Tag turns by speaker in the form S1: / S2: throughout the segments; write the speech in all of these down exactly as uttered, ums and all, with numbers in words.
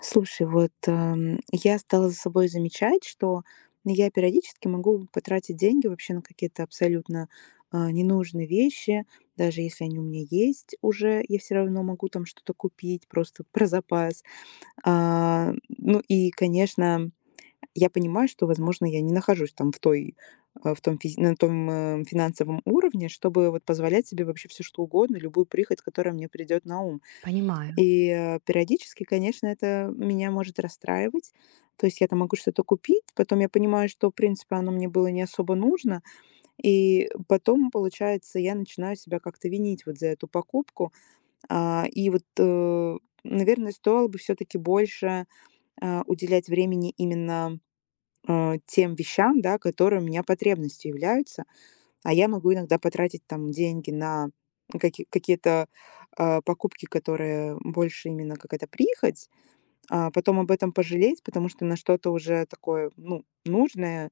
S1: Слушай, вот эм, я стала за собой замечать, что я периодически могу потратить деньги вообще на какие-то абсолютно а, ненужные вещи, даже если они у меня есть уже, я все равно могу там что-то купить просто про запас. А, ну и, конечно, я понимаю, что, возможно, я не нахожусь там в той а, в том, физ- на том э, финансовом уровне, чтобы вот позволять себе вообще все что угодно, любую прихоть, которая мне придет на ум.
S2: Понимаю,
S1: И, э, периодически, конечно, это меня может расстраивать. То есть я там могу что-то купить, потом я понимаю, что, в принципе, оно мне было не особо нужно, и потом, получается, я начинаю себя как-то винить вот за эту покупку. А, и вот, э, Наверное, стоило бы все таки больше а, уделять времени именно а, тем вещам, да, которые у меня потребностью являются. А я могу иногда потратить там деньги на каки какие-то а, покупки, которые больше именно какая-то прихоть, а потом об этом пожалеть, потому что на что-то уже такое, ну, нужное,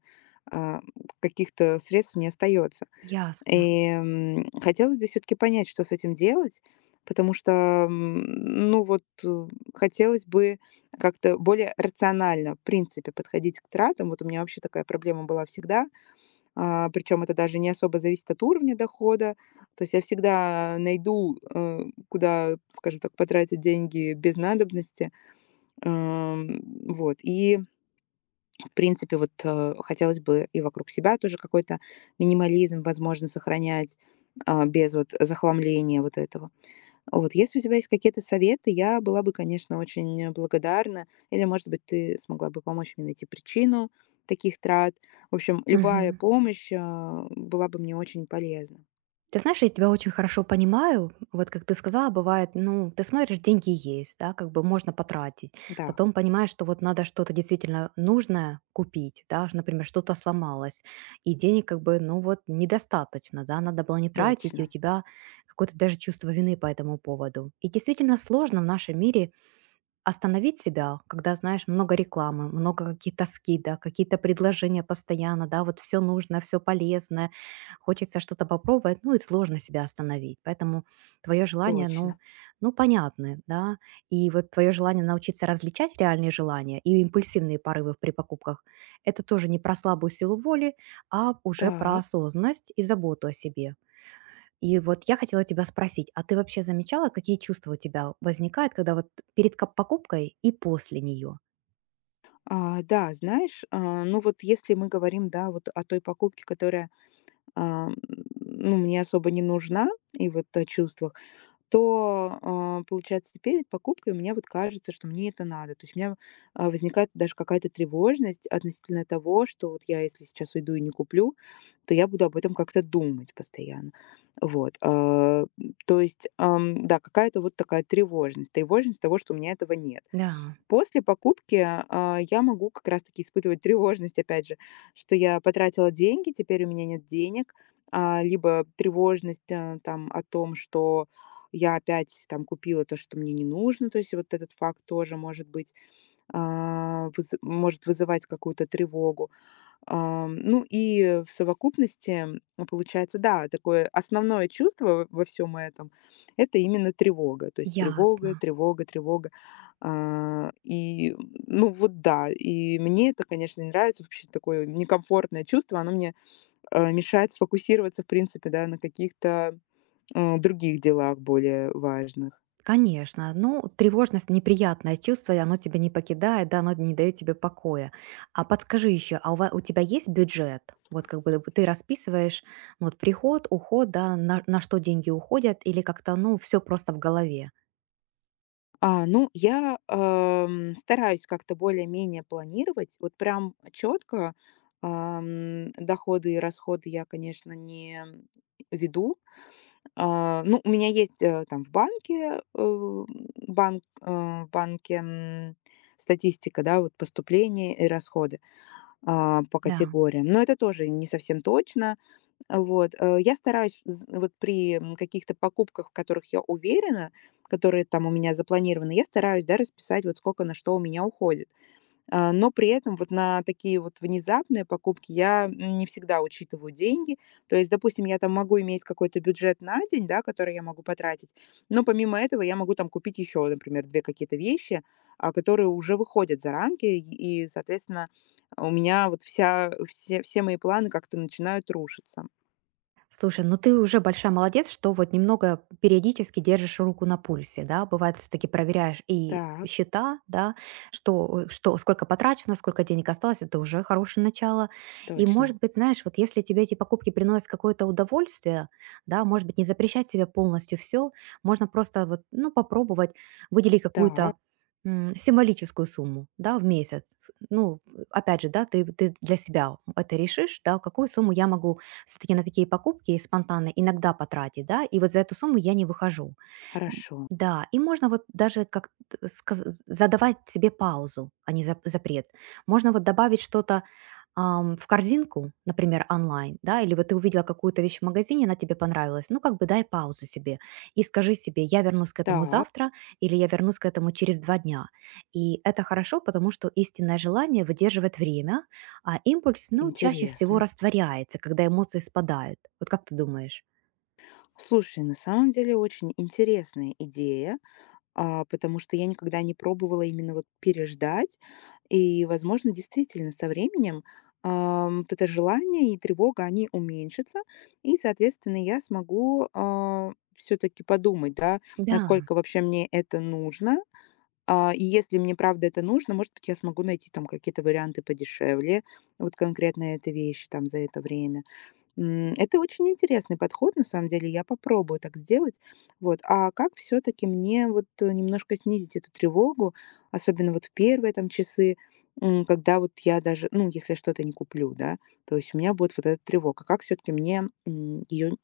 S1: а, каких-то средств не остается.
S2: ясно.
S1: И, м, хотелось бы все таки понять, что с этим делать, потому что, м, ну вот, э, хотелось бы как-то более рационально, в принципе, подходить к тратам. Вот у меня вообще такая проблема была всегда. А, причем это даже не особо зависит от уровня дохода. То есть я всегда найду, э, куда, скажем так, потратить деньги без надобности. Ам, Вот. И, в принципе, вот э, хотелось бы и вокруг себя тоже какой-то минимализм, возможно, сохранять а, без вот захламления вот этого. Вот, если у тебя есть какие-то советы, я была бы, конечно, очень э, благодарна. Или, может быть, ты смогла бы помочь мне найти причину таких трат. В общем, любая
S2: Мгм.
S1: помощь, а, была бы мне очень полезна.
S2: Ты знаешь, я тебя очень хорошо понимаю. Вот как ты сказала, бывает, ну, ты смотришь, деньги есть, да, как бы можно потратить.
S1: Да,
S2: Потом понимаешь, что вот надо что-то действительно нужное купить, да, ж, например, что-то сломалось, и денег как бы, ну, вот недостаточно, да, надо было не тратить, и у
S1: точно,
S2: тебя какое-то даже чувство вины по этому поводу. И действительно сложно в нашем мире остановить себя, когда, знаешь, много рекламы, много какие то скидок, какие-то предложения постоянно, да, вот все нужно, все полезное, хочется что-то попробовать, ну и сложно себя остановить. Поэтому твое желание, ну,
S1: точно.
S2: ну, понятны, да, и вот твое желание научиться различать реальные желания и импульсивные порывы при покупках, это тоже не про слабую силу воли, а уже про
S1: Так,
S2: осознанность и заботу о себе. И вот я хотела тебя спросить, а ты вообще замечала, какие чувства у тебя возникают, когда вот перед ка- покупкой и после нее?
S1: а, да, знаешь, а, ну вот если мы говорим, да, вот о той покупке, которая, а, м, ну, мне особо не нужна, и вот то чувство то, а, получается, перед покупкой мне вот кажется, что мне это надо. То есть у меня, а, возникает даже какая-то тревожность относительно того, что вот я, если сейчас уйду и не куплю, то я буду об этом как-то думать постоянно. Вот. а, То есть, ам, да, какая-то вот такая тревожность. Тревожность того, что у меня этого нет.
S2: Да,
S1: После покупки, а, я могу как раз-таки испытывать тревожность, опять же, что я потратила деньги, теперь у меня нет денег, а, либо тревожность, а, там, о том, что я опять там купила то, что мне не нужно. То есть вот этот факт тоже может быть, а, выз может вызывать какую-то тревогу. Ам, ну и в совокупности, а, получается, да, такое основное чувство во всем этом — это именно тревога. То есть тревога,
S2: ясно.
S1: тревога, тревога. А, и, ну вот да, и мне это, конечно, не нравится. Вообще такое некомфортное чувство. Оно мне, э, мешает сфокусироваться, в принципе, да, на каких-то, э, других делах более важных.
S2: Конечно, ну, тревожность, неприятное чувство, и оно тебя не покидает, да, оно не дает тебе покоя. А подскажи еще, а у, ва- у тебя есть бюджет? Вот как бы ты расписываешь, ну, вот приход, уход, да, на, на что деньги уходят, или как-то, ну, все просто в голове?
S1: А, ну, я, ам, стараюсь как-то более-менее планировать. Вот прям четко доходы и расходы я, конечно, не веду. А, ну, у меня есть, э, там в банке, э, банк, э, в банке, м, статистика, да, вот поступления и расходы а, по
S2: Да.
S1: категориям. Но это тоже не совсем точно. Вот. э, Я стараюсь з- вот при м, каких-то покупках, в которых я уверена, которые там у меня запланированы, я стараюсь, да, расписать вот сколько на что у меня уходит. А, но при этом вот на такие вот внезапные покупки я не всегда учитываю деньги. То есть, допустим, я там могу иметь какой-то бюджет на день, да, который я могу потратить, но помимо этого я могу там купить еще, например, две какие-то вещи, а, которые уже выходят за рамки, и, и, соответственно, у меня вот вся, все, все мои планы как-то начинают рушиться.
S2: Слушай, ну ты уже большая молодец, что вот немного периодически держишь руку на пульсе, да, бывает все-таки проверяешь и
S1: Так,
S2: счета, да, что, э, что, сколько потрачено, сколько денег осталось, это уже хорошее начало. И, может
S1: точно.
S2: быть, знаешь, вот если тебе эти покупки приносят какое-то удовольствие, да, может быть, не запрещать себе полностью все, можно просто вот, ну, попробовать выделить
S1: Так,
S2: какую-то м, символическую сумму, да, в месяц. Ну, опять же, да, ты, ты для себя это решишь, да, какую сумму я могу все-таки на такие покупки спонтанно иногда потратить, да, и вот за эту сумму я не выхожу,
S1: хорошо.
S2: да, и можно вот даже как т сказ задавать себе паузу, а не зап запрет. Можно вот добавить что-то, ам, в корзинку, например, онлайн, да, или вот ты увидела какую-то вещь в магазине, она тебе понравилась, ну, как бы дай паузу себе и скажи себе: "Я вернусь к этому
S1: Так,
S2: завтра" или "Я вернусь к этому через два дня". И это хорошо, потому что истинное желание выдерживает время, а импульс, ну, чаще всего
S1: интересно.
S2: растворяется, когда эмоции спадают. Вот как ты думаешь?
S1: Слушай, на самом деле очень интересная идея. А, потому что я никогда не пробовала именно вот переждать. И, возможно, действительно, со временем, ам, вот это желание и тревога, они уменьшатся. И, соответственно, я смогу все-таки подумать, да,
S2: Да.
S1: насколько вообще мне это нужно. А, и если мне правда это нужно, может быть, я смогу найти там какие-то варианты подешевле, вот конкретно этой вещи там за это время. М, это очень интересный подход, на самом деле. Я попробую так сделать. Вот. А как все-таки мне вот э, немножко снизить эту тревогу, особенно вот в первые там часы, м, когда вот я даже, ну, если я что-то не куплю, да, то есть у меня будет вот эта тревога. Как все-таки мне ее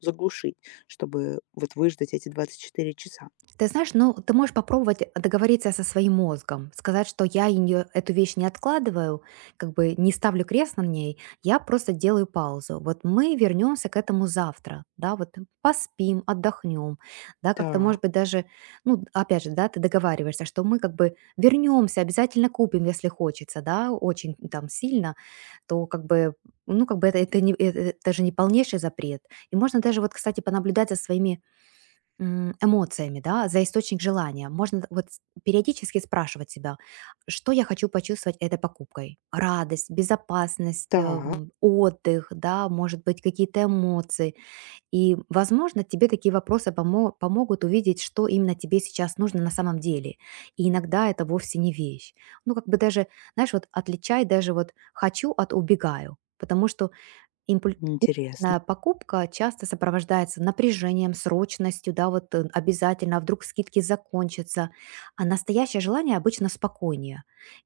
S1: заглушить, чтобы вот выждать эти двадцать четыре часа?
S2: Ты знаешь, ну, ты можешь попробовать договориться со своим мозгом, сказать, что я её- эту вещь не откладываю, как бы не ставлю крест на ней, я просто делаю паузу. Вот мы вернемся к этому завтра, да, вот поспим, отдохнем, да, как-то, может
S1: Так,
S2: быть, даже, ну, опять же, да, ты договариваешься, что мы как бы вернемся, обязательно купим, если хочется, да, очень там сильно, то как бы, ну, как бы это, это, не, это, это же не полнейший запрет. И можно даже вот, кстати, понаблюдать за своими м, эмоциями, да, за источник желания. Можно вот с- периодически спрашивать себя, что я хочу почувствовать этой покупкой. Радость, безопасность, э,
S1: так,
S2: м, отдых, да, может быть, какие-то эмоции. И, возможно, тебе такие вопросы помо- помогут увидеть, что именно тебе сейчас нужно на самом деле. И иногда это вовсе не вещь. Ну, как бы даже, знаешь, вот отличай даже вот «хочу» от «убегаю». Потому что импульсивная
S1: интересно.
S2: покупка часто сопровождается напряжением, срочностью, да, вот э, обязательно, а вдруг скидки закончатся. А настоящее желание обычно спокойнее.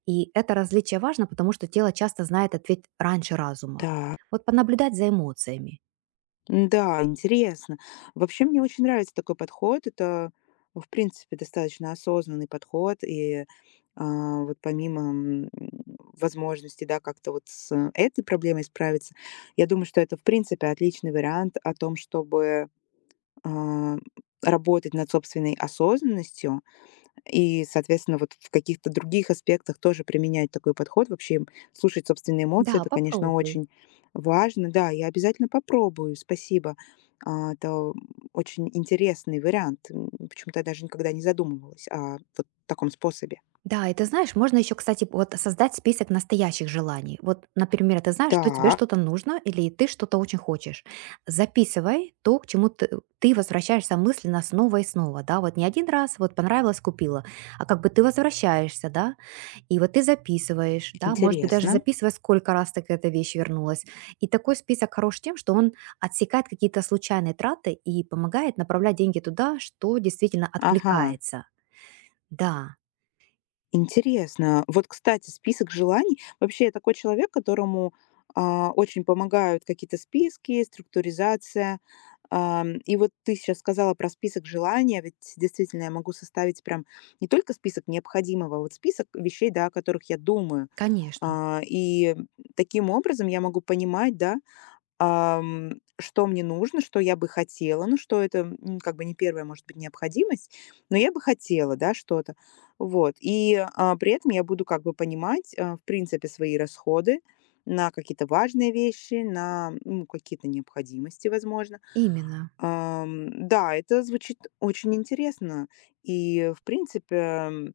S2: И это различие важно, потому что тело часто знает ответ раньше разума.
S1: Так.
S2: Вот понаблюдать за эмоциями.
S1: Да, интересно. Вообще мне очень нравится такой подход. Это, в принципе, достаточно осознанный подход. И а, вот помимо м, возможности, да, как-то вот с этой проблемой справиться, я думаю, что это, в принципе, отличный вариант о том, чтобы а, работать над собственной осознанностью, и, соответственно, вот в каких-то других аспектах тоже применять такой подход. Вообще м, слушать собственные эмоции,
S2: Да,
S1: это, конечно,
S2: попробуй.
S1: очень важно. Да, я обязательно попробую, спасибо. А, Это очень интересный вариант. М, Почему-то я даже никогда не задумывалась о вот таком способе.
S2: Да, и ты знаешь, можно еще, кстати, вот создать список настоящих желаний. Вот, например, ты знаешь, что тебе
S1: Так,
S2: что-то нужно или ты что-то очень хочешь. Записывай то, к чему ты, ты возвращаешься мысленно снова и снова, да, вот не один раз, вот понравилось, купила, а как бы ты возвращаешься, да, и вот ты записываешь, да, может быть, даже
S1: интересно.
S2: записывай, сколько раз ты к этой вещи вернулась. И такой список хорош тем, что он отсекает какие-то случайные траты и помогает направлять деньги туда, что действительно
S1: Ага.
S2: откликается. Да,
S1: Интересно. Вот, кстати, список желаний. Вообще, я такой человек, которому а, очень помогают какие-то списки, структуризация. Ам, и вот ты сейчас сказала про список желаний, а ведь действительно я могу составить прям не только список необходимого, а вот список вещей, да, о которых я думаю.
S2: конечно.
S1: А, и таким образом я могу понимать, да, ам, что мне нужно, что я бы хотела, ну, что это, м, как бы не первая, может быть, необходимость, но я бы хотела, да, что-то. Вот. И а, при этом я буду как бы понимать, а, в принципе, свои расходы на какие-то важные вещи, на ну, какие-то необходимости, возможно.
S2: Именно.
S1: Ам, да, это звучит очень интересно. И, в принципе, м,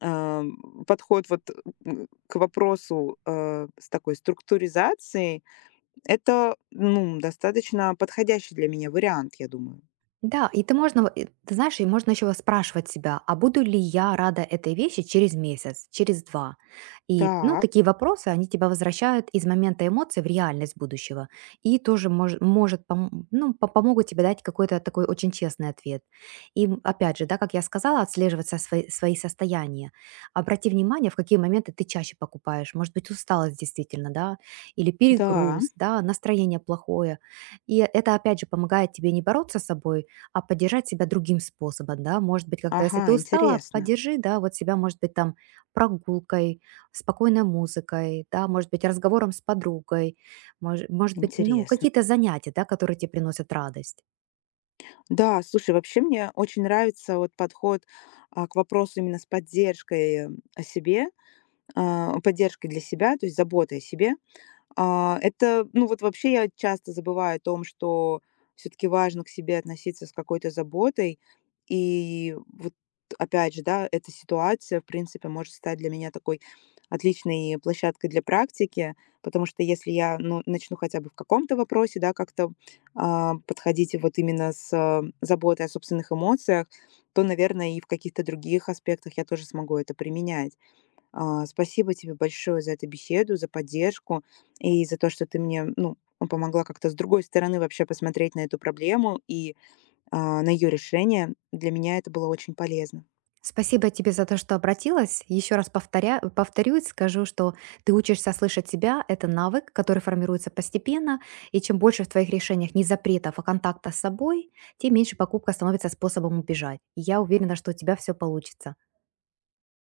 S1: ам, подход вот м, к вопросу э, с такой структуризацией, это, ну, достаточно подходящий для меня вариант, я думаю.
S2: Да, и ты можно, э, ты знаешь, и можно еще спрашивать себя, а буду ли я рада этой вещи через месяц, через два? И, ну,
S1: Так,
S2: такие вопросы, они тебя возвращают из момента эмоций в реальность будущего. И тоже мож, может, пом- ну, по- помогут тебе дать какой-то такой очень честный ответ. И, м, опять же, да, как я сказала, отслеживать со- свои, свои состояния. Обрати внимание, в какие моменты ты чаще покупаешь. Может быть, усталость действительно, да, или
S1: да,
S2: перегруз, да, настроение плохое. И это, опять же, помогает тебе не бороться с собой, а поддержать себя другим способом, да, может быть, как-то, если ты
S1: ага,
S2: устала,
S1: интересно,
S2: поддержи, да, вот себя, может быть, там прогулкой, спокойной музыкой, да, может быть, разговором с подругой, мож- может быть, ну,
S1: интересно.
S2: какие-то занятия, да, которые тебе приносят радость.
S1: Да, слушай, вообще мне очень нравится вот подход а, к вопросу именно с поддержкой э, о себе, а, поддержкой для себя, то есть заботой о себе. А, это, ну, вот вообще я часто забываю о том, что все таки важно к себе относиться с какой-то заботой. И вот опять же, да, эта ситуация, в принципе, может стать для меня такой отличной площадкой для практики, потому что если я, ну, начну хотя бы в каком-то вопросе, да, как-то, а, подходить вот именно с, а, заботой о собственных эмоциях, то, наверное, и в каких-то других аспектах я тоже смогу это применять. А, спасибо тебе большое за эту беседу, за поддержку и за то, что ты мне, ну, помогла как-то с другой стороны вообще посмотреть на эту проблему и а, на ее решение. Для меня это было очень полезно.
S2: Спасибо тебе за то, что обратилась. Еще раз повторя... повторюсь, скажу, что ты учишься слышать себя. Это навык, который формируется постепенно. И чем больше в твоих решениях не запретов, а контакта с собой, тем меньше покупка становится способом убежать. И я уверена, что у тебя все получится.